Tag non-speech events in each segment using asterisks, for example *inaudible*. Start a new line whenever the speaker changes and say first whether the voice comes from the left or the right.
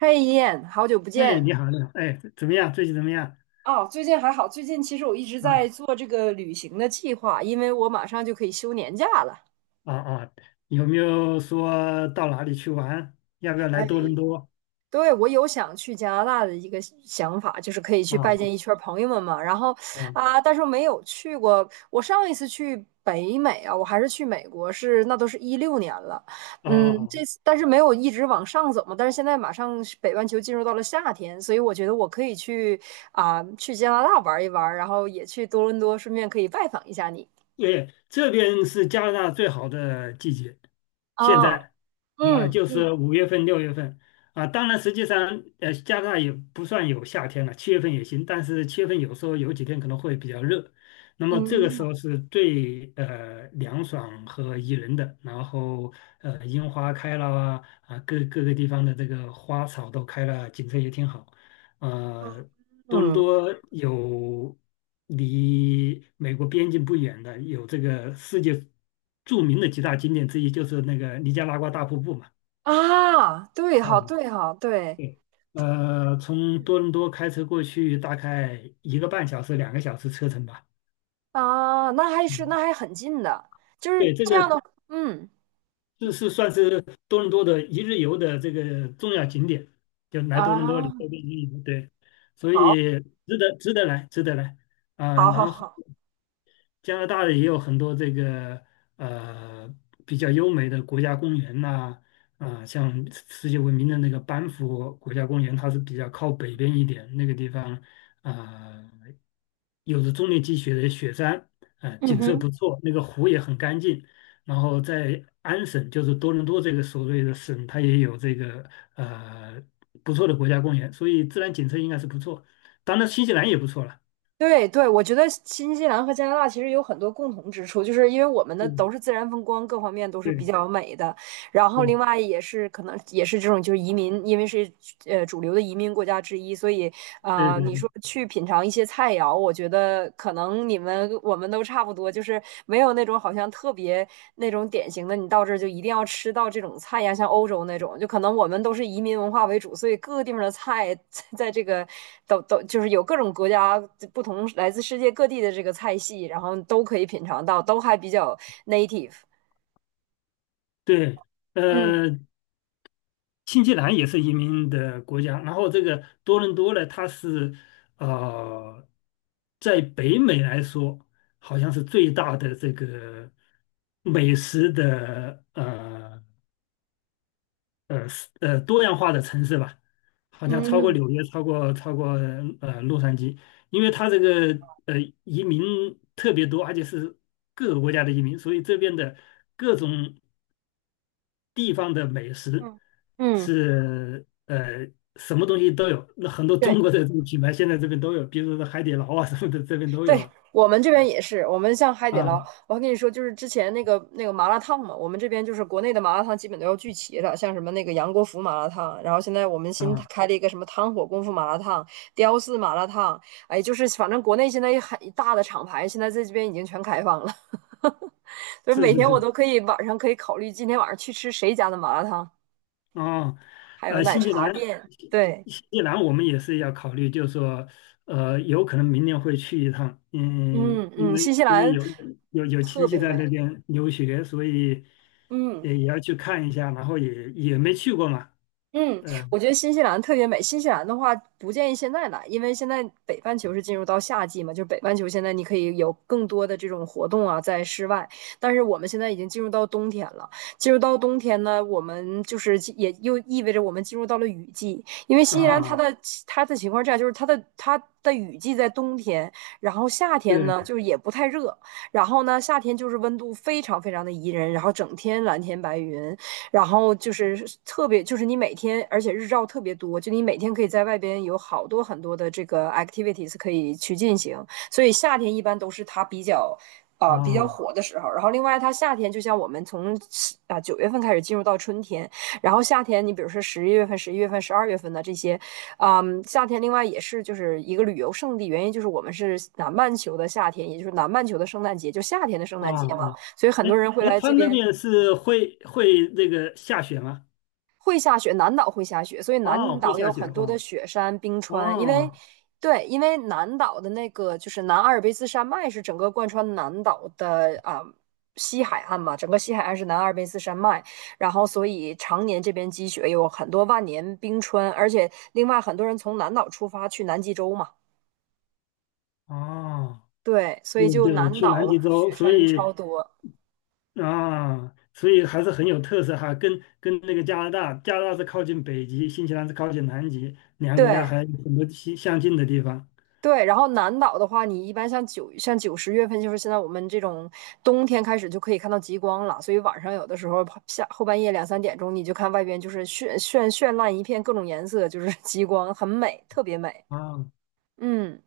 right: 嘿，一燕，好久不
left: 哎，
right: 见。
left: 你好，你好，哎，怎么样？最近怎么样？
right: 哦，最近还好，最近其实我一直在
left: 啊
right: 做这个旅行的计划，因为我马上就可以休年假了。
left: 啊啊，有没有说到哪里去玩？要不要来多
right: 哎。
left: 伦多？
right: 对，我有想去加拿大的一个想法，就是可以去拜见一
left: 啊
right: 圈儿朋友们嘛。然后
left: 啊
right: 啊，但是我没有去过。我上一次去北美啊，我还是去美国，是那都是16年了。
left: 啊
right: 嗯，这
left: 啊！
right: 次但是没有一直往上走嘛。但是现在马上是北半球进入到了夏天，所以我觉得我可以去啊，去加拿大玩一玩，然后也去多伦多，顺便可以拜访一下你。
left: 对，这边是加拿大最好的季节，现
right: 啊。
left: 在啊，
right: 嗯
left: 就是
right: 嗯
left: 5月份、6月份啊。当然，实际上加拿大也不算有夏天了，七月份也行，但是七月份有时候有几天可能会比较热。那么这个时
right: 嗯
left: 候是最凉爽和宜人的，然后樱花开了啊，各个地方的这个花草都开了，景色也挺好。
right: 嗯
left: 呃，多伦
right: 嗯
left: 多有离美国边境不远的，有这个世界著名的几大景点之一，就是那个尼加拉瓜大瀑布嘛。
right: 啊，对哈
left: 哦，
right: 对哈对。
left: 对，从多伦多开车过去大概1个半小时、2个小时车程吧。
right: 啊，那还是
left: 嗯，
right: 那还很近的，就是
left: 对，这
right: 这
left: 个
right: 样的。嗯
left: 这是算是多伦多的一日游的这个重要景点，就来多伦多你
right: 啊，
left: 周边一日游，对，所
right: 好，
left: 以值得来，值得来啊、
right: 好，
left: 然
right: 好，
left: 后
right: 好。
left: 加拿大的也有很多这个呃比较优美的国家公园呐、啊，像世界闻名的那个班夫国家公园，它是比较靠北边一点，那个地方啊、有着终年积雪的雪山，
right: 嗯
left: 景色
right: 哼。
left: 不错，那个湖也很干净。然后在安省，就是多伦多这个所谓的省，它也有这个呃不错的国家公园，所以自然景色应该是不错。当然，新西兰也不错了。
right: 对对，我觉得新西兰和加拿大其实有很多共同之处，就是因为我们的都
left: 嗯，
right: 是自然风光，各方面都是比
left: 对
right: 较美的，然后另
left: 对
right: 外也是可能也是这种就是移民，因为是主流的移民国家之一，所以
left: 对
right: 啊、
left: 对
right: 你
left: 对。
right: 说去品尝一些菜肴，我觉得可能你们我们都差不多，就是没有那种好像特别那种典型的，你到这儿就一定要吃到这种菜呀，像欧洲那种，就可能我们都是移民文化为主，所以各个地方的菜在这个都就是有各种国家不同来自世界各地的这个菜系，然后都可以品尝到，都还比较 native。
left: 对，
right: 嗯
left: 呃，新西兰也是移民的国家，然后这个多伦多呢，它是呃，在北美来说，好像是最大的这个美食的是多样化的城市吧，好像超过
right: 嗯。
left: 纽约，超过洛杉矶，因为它这个呃移民特别多，而且是各个国家的移民，所以这边的各种，地方的美食
right: 嗯嗯
left: 是什么东西都有，那很多
right: 对
left: 中国的这个品牌现在这边都有，比如说海底捞啊什么的，这边都有
right: 对，
left: 了。
right: 我们这边也是，我们像海底捞，
left: 啊
right: 我还跟你说，就是之前那个麻辣烫嘛，我们这边就是国内的麻辣烫基本都要聚齐了，像什么那个杨国福麻辣烫，然后现在我们新
left: 啊，
right: 开了一个什么汤火功夫麻辣烫、雕四麻辣烫。哎，就是反正国内现在一很一大的厂牌，现在在这边已经全开放了，*laughs* 所以
left: 是
right: 每
left: 是
right: 天我
left: 是，
right: 都可以晚上可以考虑今天晚上去吃谁家的麻辣烫。
left: 啊，
right: 还有奶
left: 新西
right: 茶
left: 兰，
right: 店，
left: 新
right: 对。
left: 新西兰我们也是要考虑，就是说，有可能明年会去一趟，嗯，
right: 嗯
left: 因
right: 嗯，
left: 为
right: 新西
left: 因为
right: 兰
left: 有亲
right: 特
left: 戚
right: 别
left: 在
right: 美。
left: 那边留学，所以
right: 嗯。
left: 也要去看一下，然后也没去过嘛，
right: 嗯，
left: 嗯、
right: 我觉得新西兰特别美。新西兰的话，不建议现在来，因为现在北半球是进入到夏季嘛，就是北半球现在你可以有更多的这种活动啊，在室外。但是我们现在已经进入到冬天了，进入到冬天呢，我们就是进也又意味着我们进入到了雨季，因为
left: 呃
right: 新西兰
left: 啊，
right: 它的情况这样，就是它的雨季在冬天，然后夏天呢
left: 对
right: 就是也不太热，然后呢夏天就是温度非常非常的宜人，然后整天蓝天白云。然后就是特别，就是你每天，而且日照特别多，就你每天可以在外边有好多很多的这个 activities 可以去进行，所以夏天一般都是它比较。啊、比较
left: 啊。
right: 火的时候，然后另外它夏天就像我们从九月份开始进入到春天，然后夏天你比如说十一月份、12月份的这些。嗯，夏天另外也是就是一个旅游胜地，原因就是我们是南半球的夏天，也就是南半球的圣诞节，就夏天的圣
left: 啊
right: 诞节嘛，
left: 啊，
right: 所以很
left: 哎
right: 多人会
left: 哎，
right: 来
left: 他
right: 这
left: 那
right: 边
left: 边是会那个下雪吗？
right: 会下雪，南岛会下雪，所以
left: 哦，
right: 南
left: 会
right: 岛
left: 下
right: 有
left: 雪
right: 很多的
left: 哈。
right: 雪山、冰川。因为，
left: 哦
right: 对，因为南岛的那个就是南阿尔卑斯山脉是整个贯穿南岛的啊、西海岸嘛，整个西海岸是南阿尔卑斯山脉，然后所以常年这边积雪，有很多万年冰川，而且另外很多人从南岛出发去南极洲嘛，
left: 哦，
right: 对，所以
left: 对
right: 就
left: 对，
right: 南
left: 去南
right: 岛
left: 极洲，
right: 雪
left: 所
right: 山
left: 以
right: 超多，
left: 啊，所以还是很有特色哈。跟那个加拿大，加拿大是靠近北极，新西兰是靠近南极，两个国家
right: 对。
left: 还有很多相近的地方。
right: 对，然后南岛的话，你一般像九十月份，就是现在我们这种冬天开始就可以看到极光了，所以晚上有的时候下后半夜两三点钟，你就看外边就是绚绚绚烂一片，各种颜色，就是 *laughs* 极光，很美，特别美。
left: 啊
right: 嗯，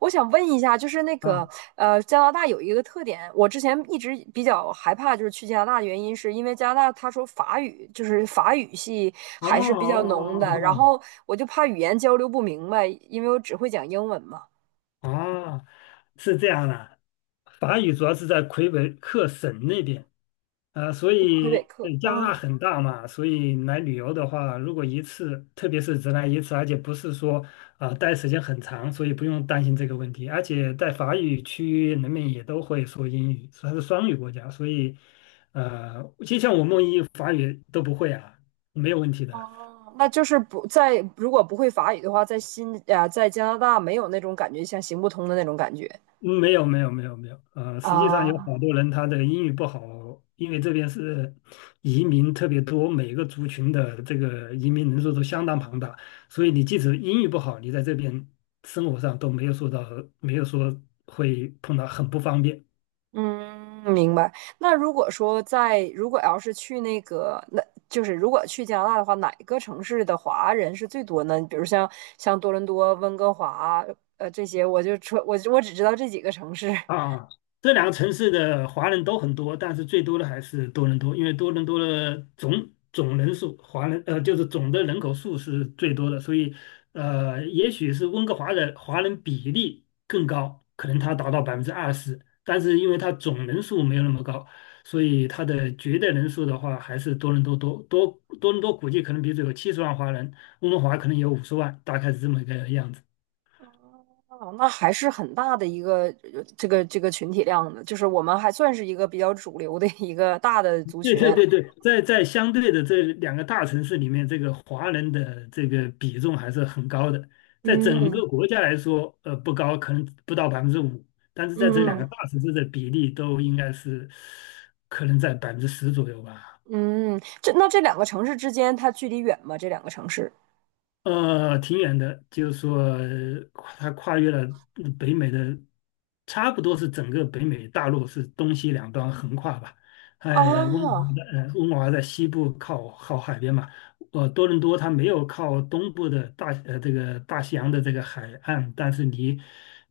right: 我想问一下，就是那个，
left: 啊，
right: 加拿大有一个特点，我之前一直比较害怕，就是去加拿大的原因，是因为加拿大他说法语，就是法语系
left: 哦哦
right: 还是比较浓的，
left: 哦哦
right: 然
left: 哦。
right: 后我就怕语言交流不明白，因为我只会讲英文嘛。
left: 哦，是这样的，法语主要是在魁北克省那边，所
right: 魁北
left: 以
right: 克。
left: 对加拿大
right: 嗯，
left: 很大嘛，所以来旅游的话，如果一次，特别是只来一次，而且不是说啊、待时间很长，所以不用担心这个问题。而且在法语区人们也都会说英语，它是双语国家，所以就像我们一法语都不会啊，没有问题的。
right: 哦，那就是不在，如果不会法语的话，在新啊，在加拿大没有那种感觉，像行不通的那种感觉
left: 嗯，没有没有没有没有，实际上有好
right: 啊。
left: 多人他的英语不好，因为这边是移民特别多，每个族群的这个移民人数都相当庞大，所以你即使英语不好，你在这边生活上都没有受到，没有说会碰到很不方便。
right: 嗯，明白。那如果说在，如果要是去那个，那就是如果去加拿大的话，哪个城市的华人是最多呢？比如像多伦多、温哥华，这些，我就说，我只知道这几个城市。
left: 啊，这两个城市的华人都很多，但是最多的还是多伦多，因为多伦多的总人数，华人就是总的人口数是最多的，所以也许是温哥华的华人比例更高，可能它达到20%，但是因为它总人数没有那么高，所以它的绝对人数的话还是多伦多估计可能比如说有70万华人，温哥华可能有50万，大概是这么一个样子。
right: 哦，那还是很大的一个这个群体量的，就是我们还算是一个比较主流的一个大的
left: *laughs*
right: 族
left: 对
right: 群。
left: 对对对，在相对的这两个大城市里面，这个华人的这个比重还是很高的。在整
right: 嗯
left: 个国家来说，不高，可能不到5%，但是在这两
right: 嗯
left: 个大城市的比例都应该是可能在10%左右吧。
right: 嗯，这两个城市之间它距离远吗？这两个城市
left: 挺远的，就是说它跨越了北美的，差不多是整个北美大陆是东西两端横跨吧。哎，温哥华
right: 啊，
left: 在呃温哥华在西部靠海边嘛，多伦多它没有靠东部的这个大西洋的这个海岸，但是离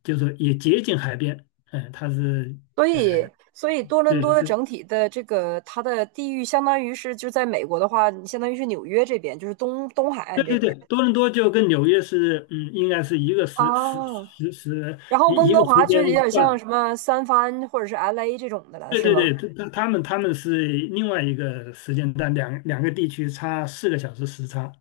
left: 就是说也接近海边，嗯、它是
right: 所
left: 呃
right: 以所以多伦多
left: 对
right: 的
left: 是。
right: 整体的这个它的地域相当于是就在美国的话，你相当于是纽约这边，就是东东海
left: 对
right: 岸这
left: 对
right: 边
left: 对，多伦多就跟纽约是，嗯，应该是一个时时
right: 啊。
left: 时时
right: 然后
left: 一
right: 温
left: 一个
right: 哥
left: 时
right: 华
left: 间
right: 就有点像
left: 段，
right: 什么三藩或者是 LA 这种的了，
left: 对
right: 是
left: 对
right: 吗？
left: 对，他们是另外一个时间段，两个地区差4个小时时差。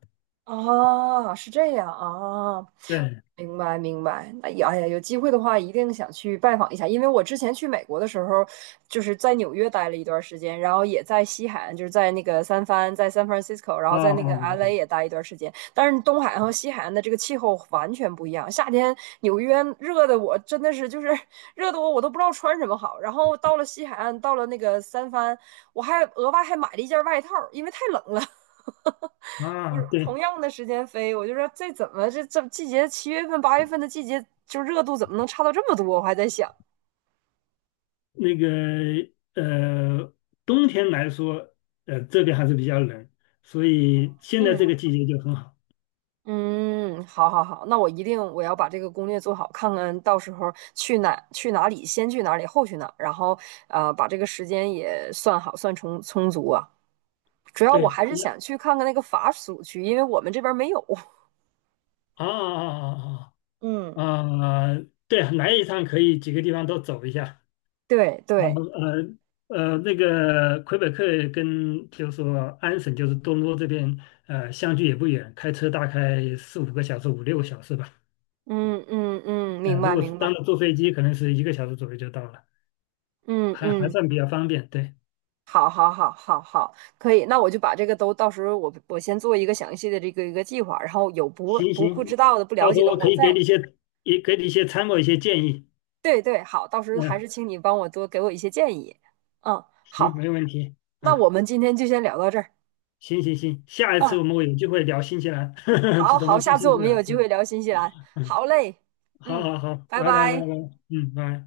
right: 啊，是这样啊，
left: 对，
right: 明白，明白。那也，哎呀，有机会的话，一定想去拜访一下。因为我之前去美国的时候，就是在纽约待了一段时间，然后也在西海岸，就是在那个三藩，在 San Francisco，然
left: 哦
right: 后在那个 LA
left: 哦
right: 也待一段时间。但是东海岸和西海岸的这个气候完全不一样。夏天纽约热的我真的是就是 *laughs* 热的我都不知道穿什么好。然后到了西海岸，到了那个三藩，我还额外还买了一件外套，因为太冷了。*laughs*
left: 哦，
right: 不
left: 啊，
right: 是
left: 对，
right: 同样的时间飞，我就说这怎么这季节7月份8月份的季节，就热度怎么能差到这么多？我还在想。
left: 那个呃，冬天来说，这边还是比较冷，所以现在这
right: 嗯
left: 个季节就很好。
right: 嗯，好好好，那我一定我要把这个攻略做好，看看到时候去哪去哪里，先去哪里，后去哪，然后把这个时间也算好，算充充足啊。主要我
left: 对，
right: 还是想去看看那个法属区，因为我们这边没有。*laughs*
left: 啊啊啊
right: 嗯，
left: 啊啊啊，啊对，来一趟可以几个地方都走一下。
right: 对
left: 然
right: 对。
left: 后那个魁北克跟就是说安省，就是多伦多这边，相距也不远，开车大概四五个小时、五六个小时吧。
right: 嗯嗯嗯，明
left: 如
right: 白
left: 果是
right: 明
left: 当
right: 白。
left: 然坐飞机，可能是1个小时左右就到了，
right: 嗯
left: 还
right: 嗯。
left: 算比较方便。对，
right: 好，好，好，好，好，可以。那我就把这个都到时候我先做一个详细的这个一个计划，然后有不
left: 行
right: 不不知
left: 行，
right: 道的、不了
left: 到时
right: 解
left: 候
right: 的，
left: 我可
right: 我
left: 以给
right: 再
left: 你一些，也给你一些参谋、一些建议。
right: 对对。好，到时候还是
left: 嗯、
right: 请你帮我多给我一些建议。嗯。
left: 行，
right: 好，
left: 没问题。
right: 那
left: 啊，
right: 我们今天就先聊到这儿。
left: 行行行，下一
right: 嗯，
left: 次我们有机会聊新西兰，*laughs* 就
right: 好
left: 怎
right: 好，
left: 么去
right: 下次
left: 新
right: 我
left: 西
right: 们有
left: 兰。
right: 机
left: 嗯，
right: 会聊新西兰。
left: 嗯
right: 好嘞，
left: 好
right: 嗯，
left: 好好，
right: 拜
left: 拜拜拜拜，
right: 拜。
left: 嗯，拜。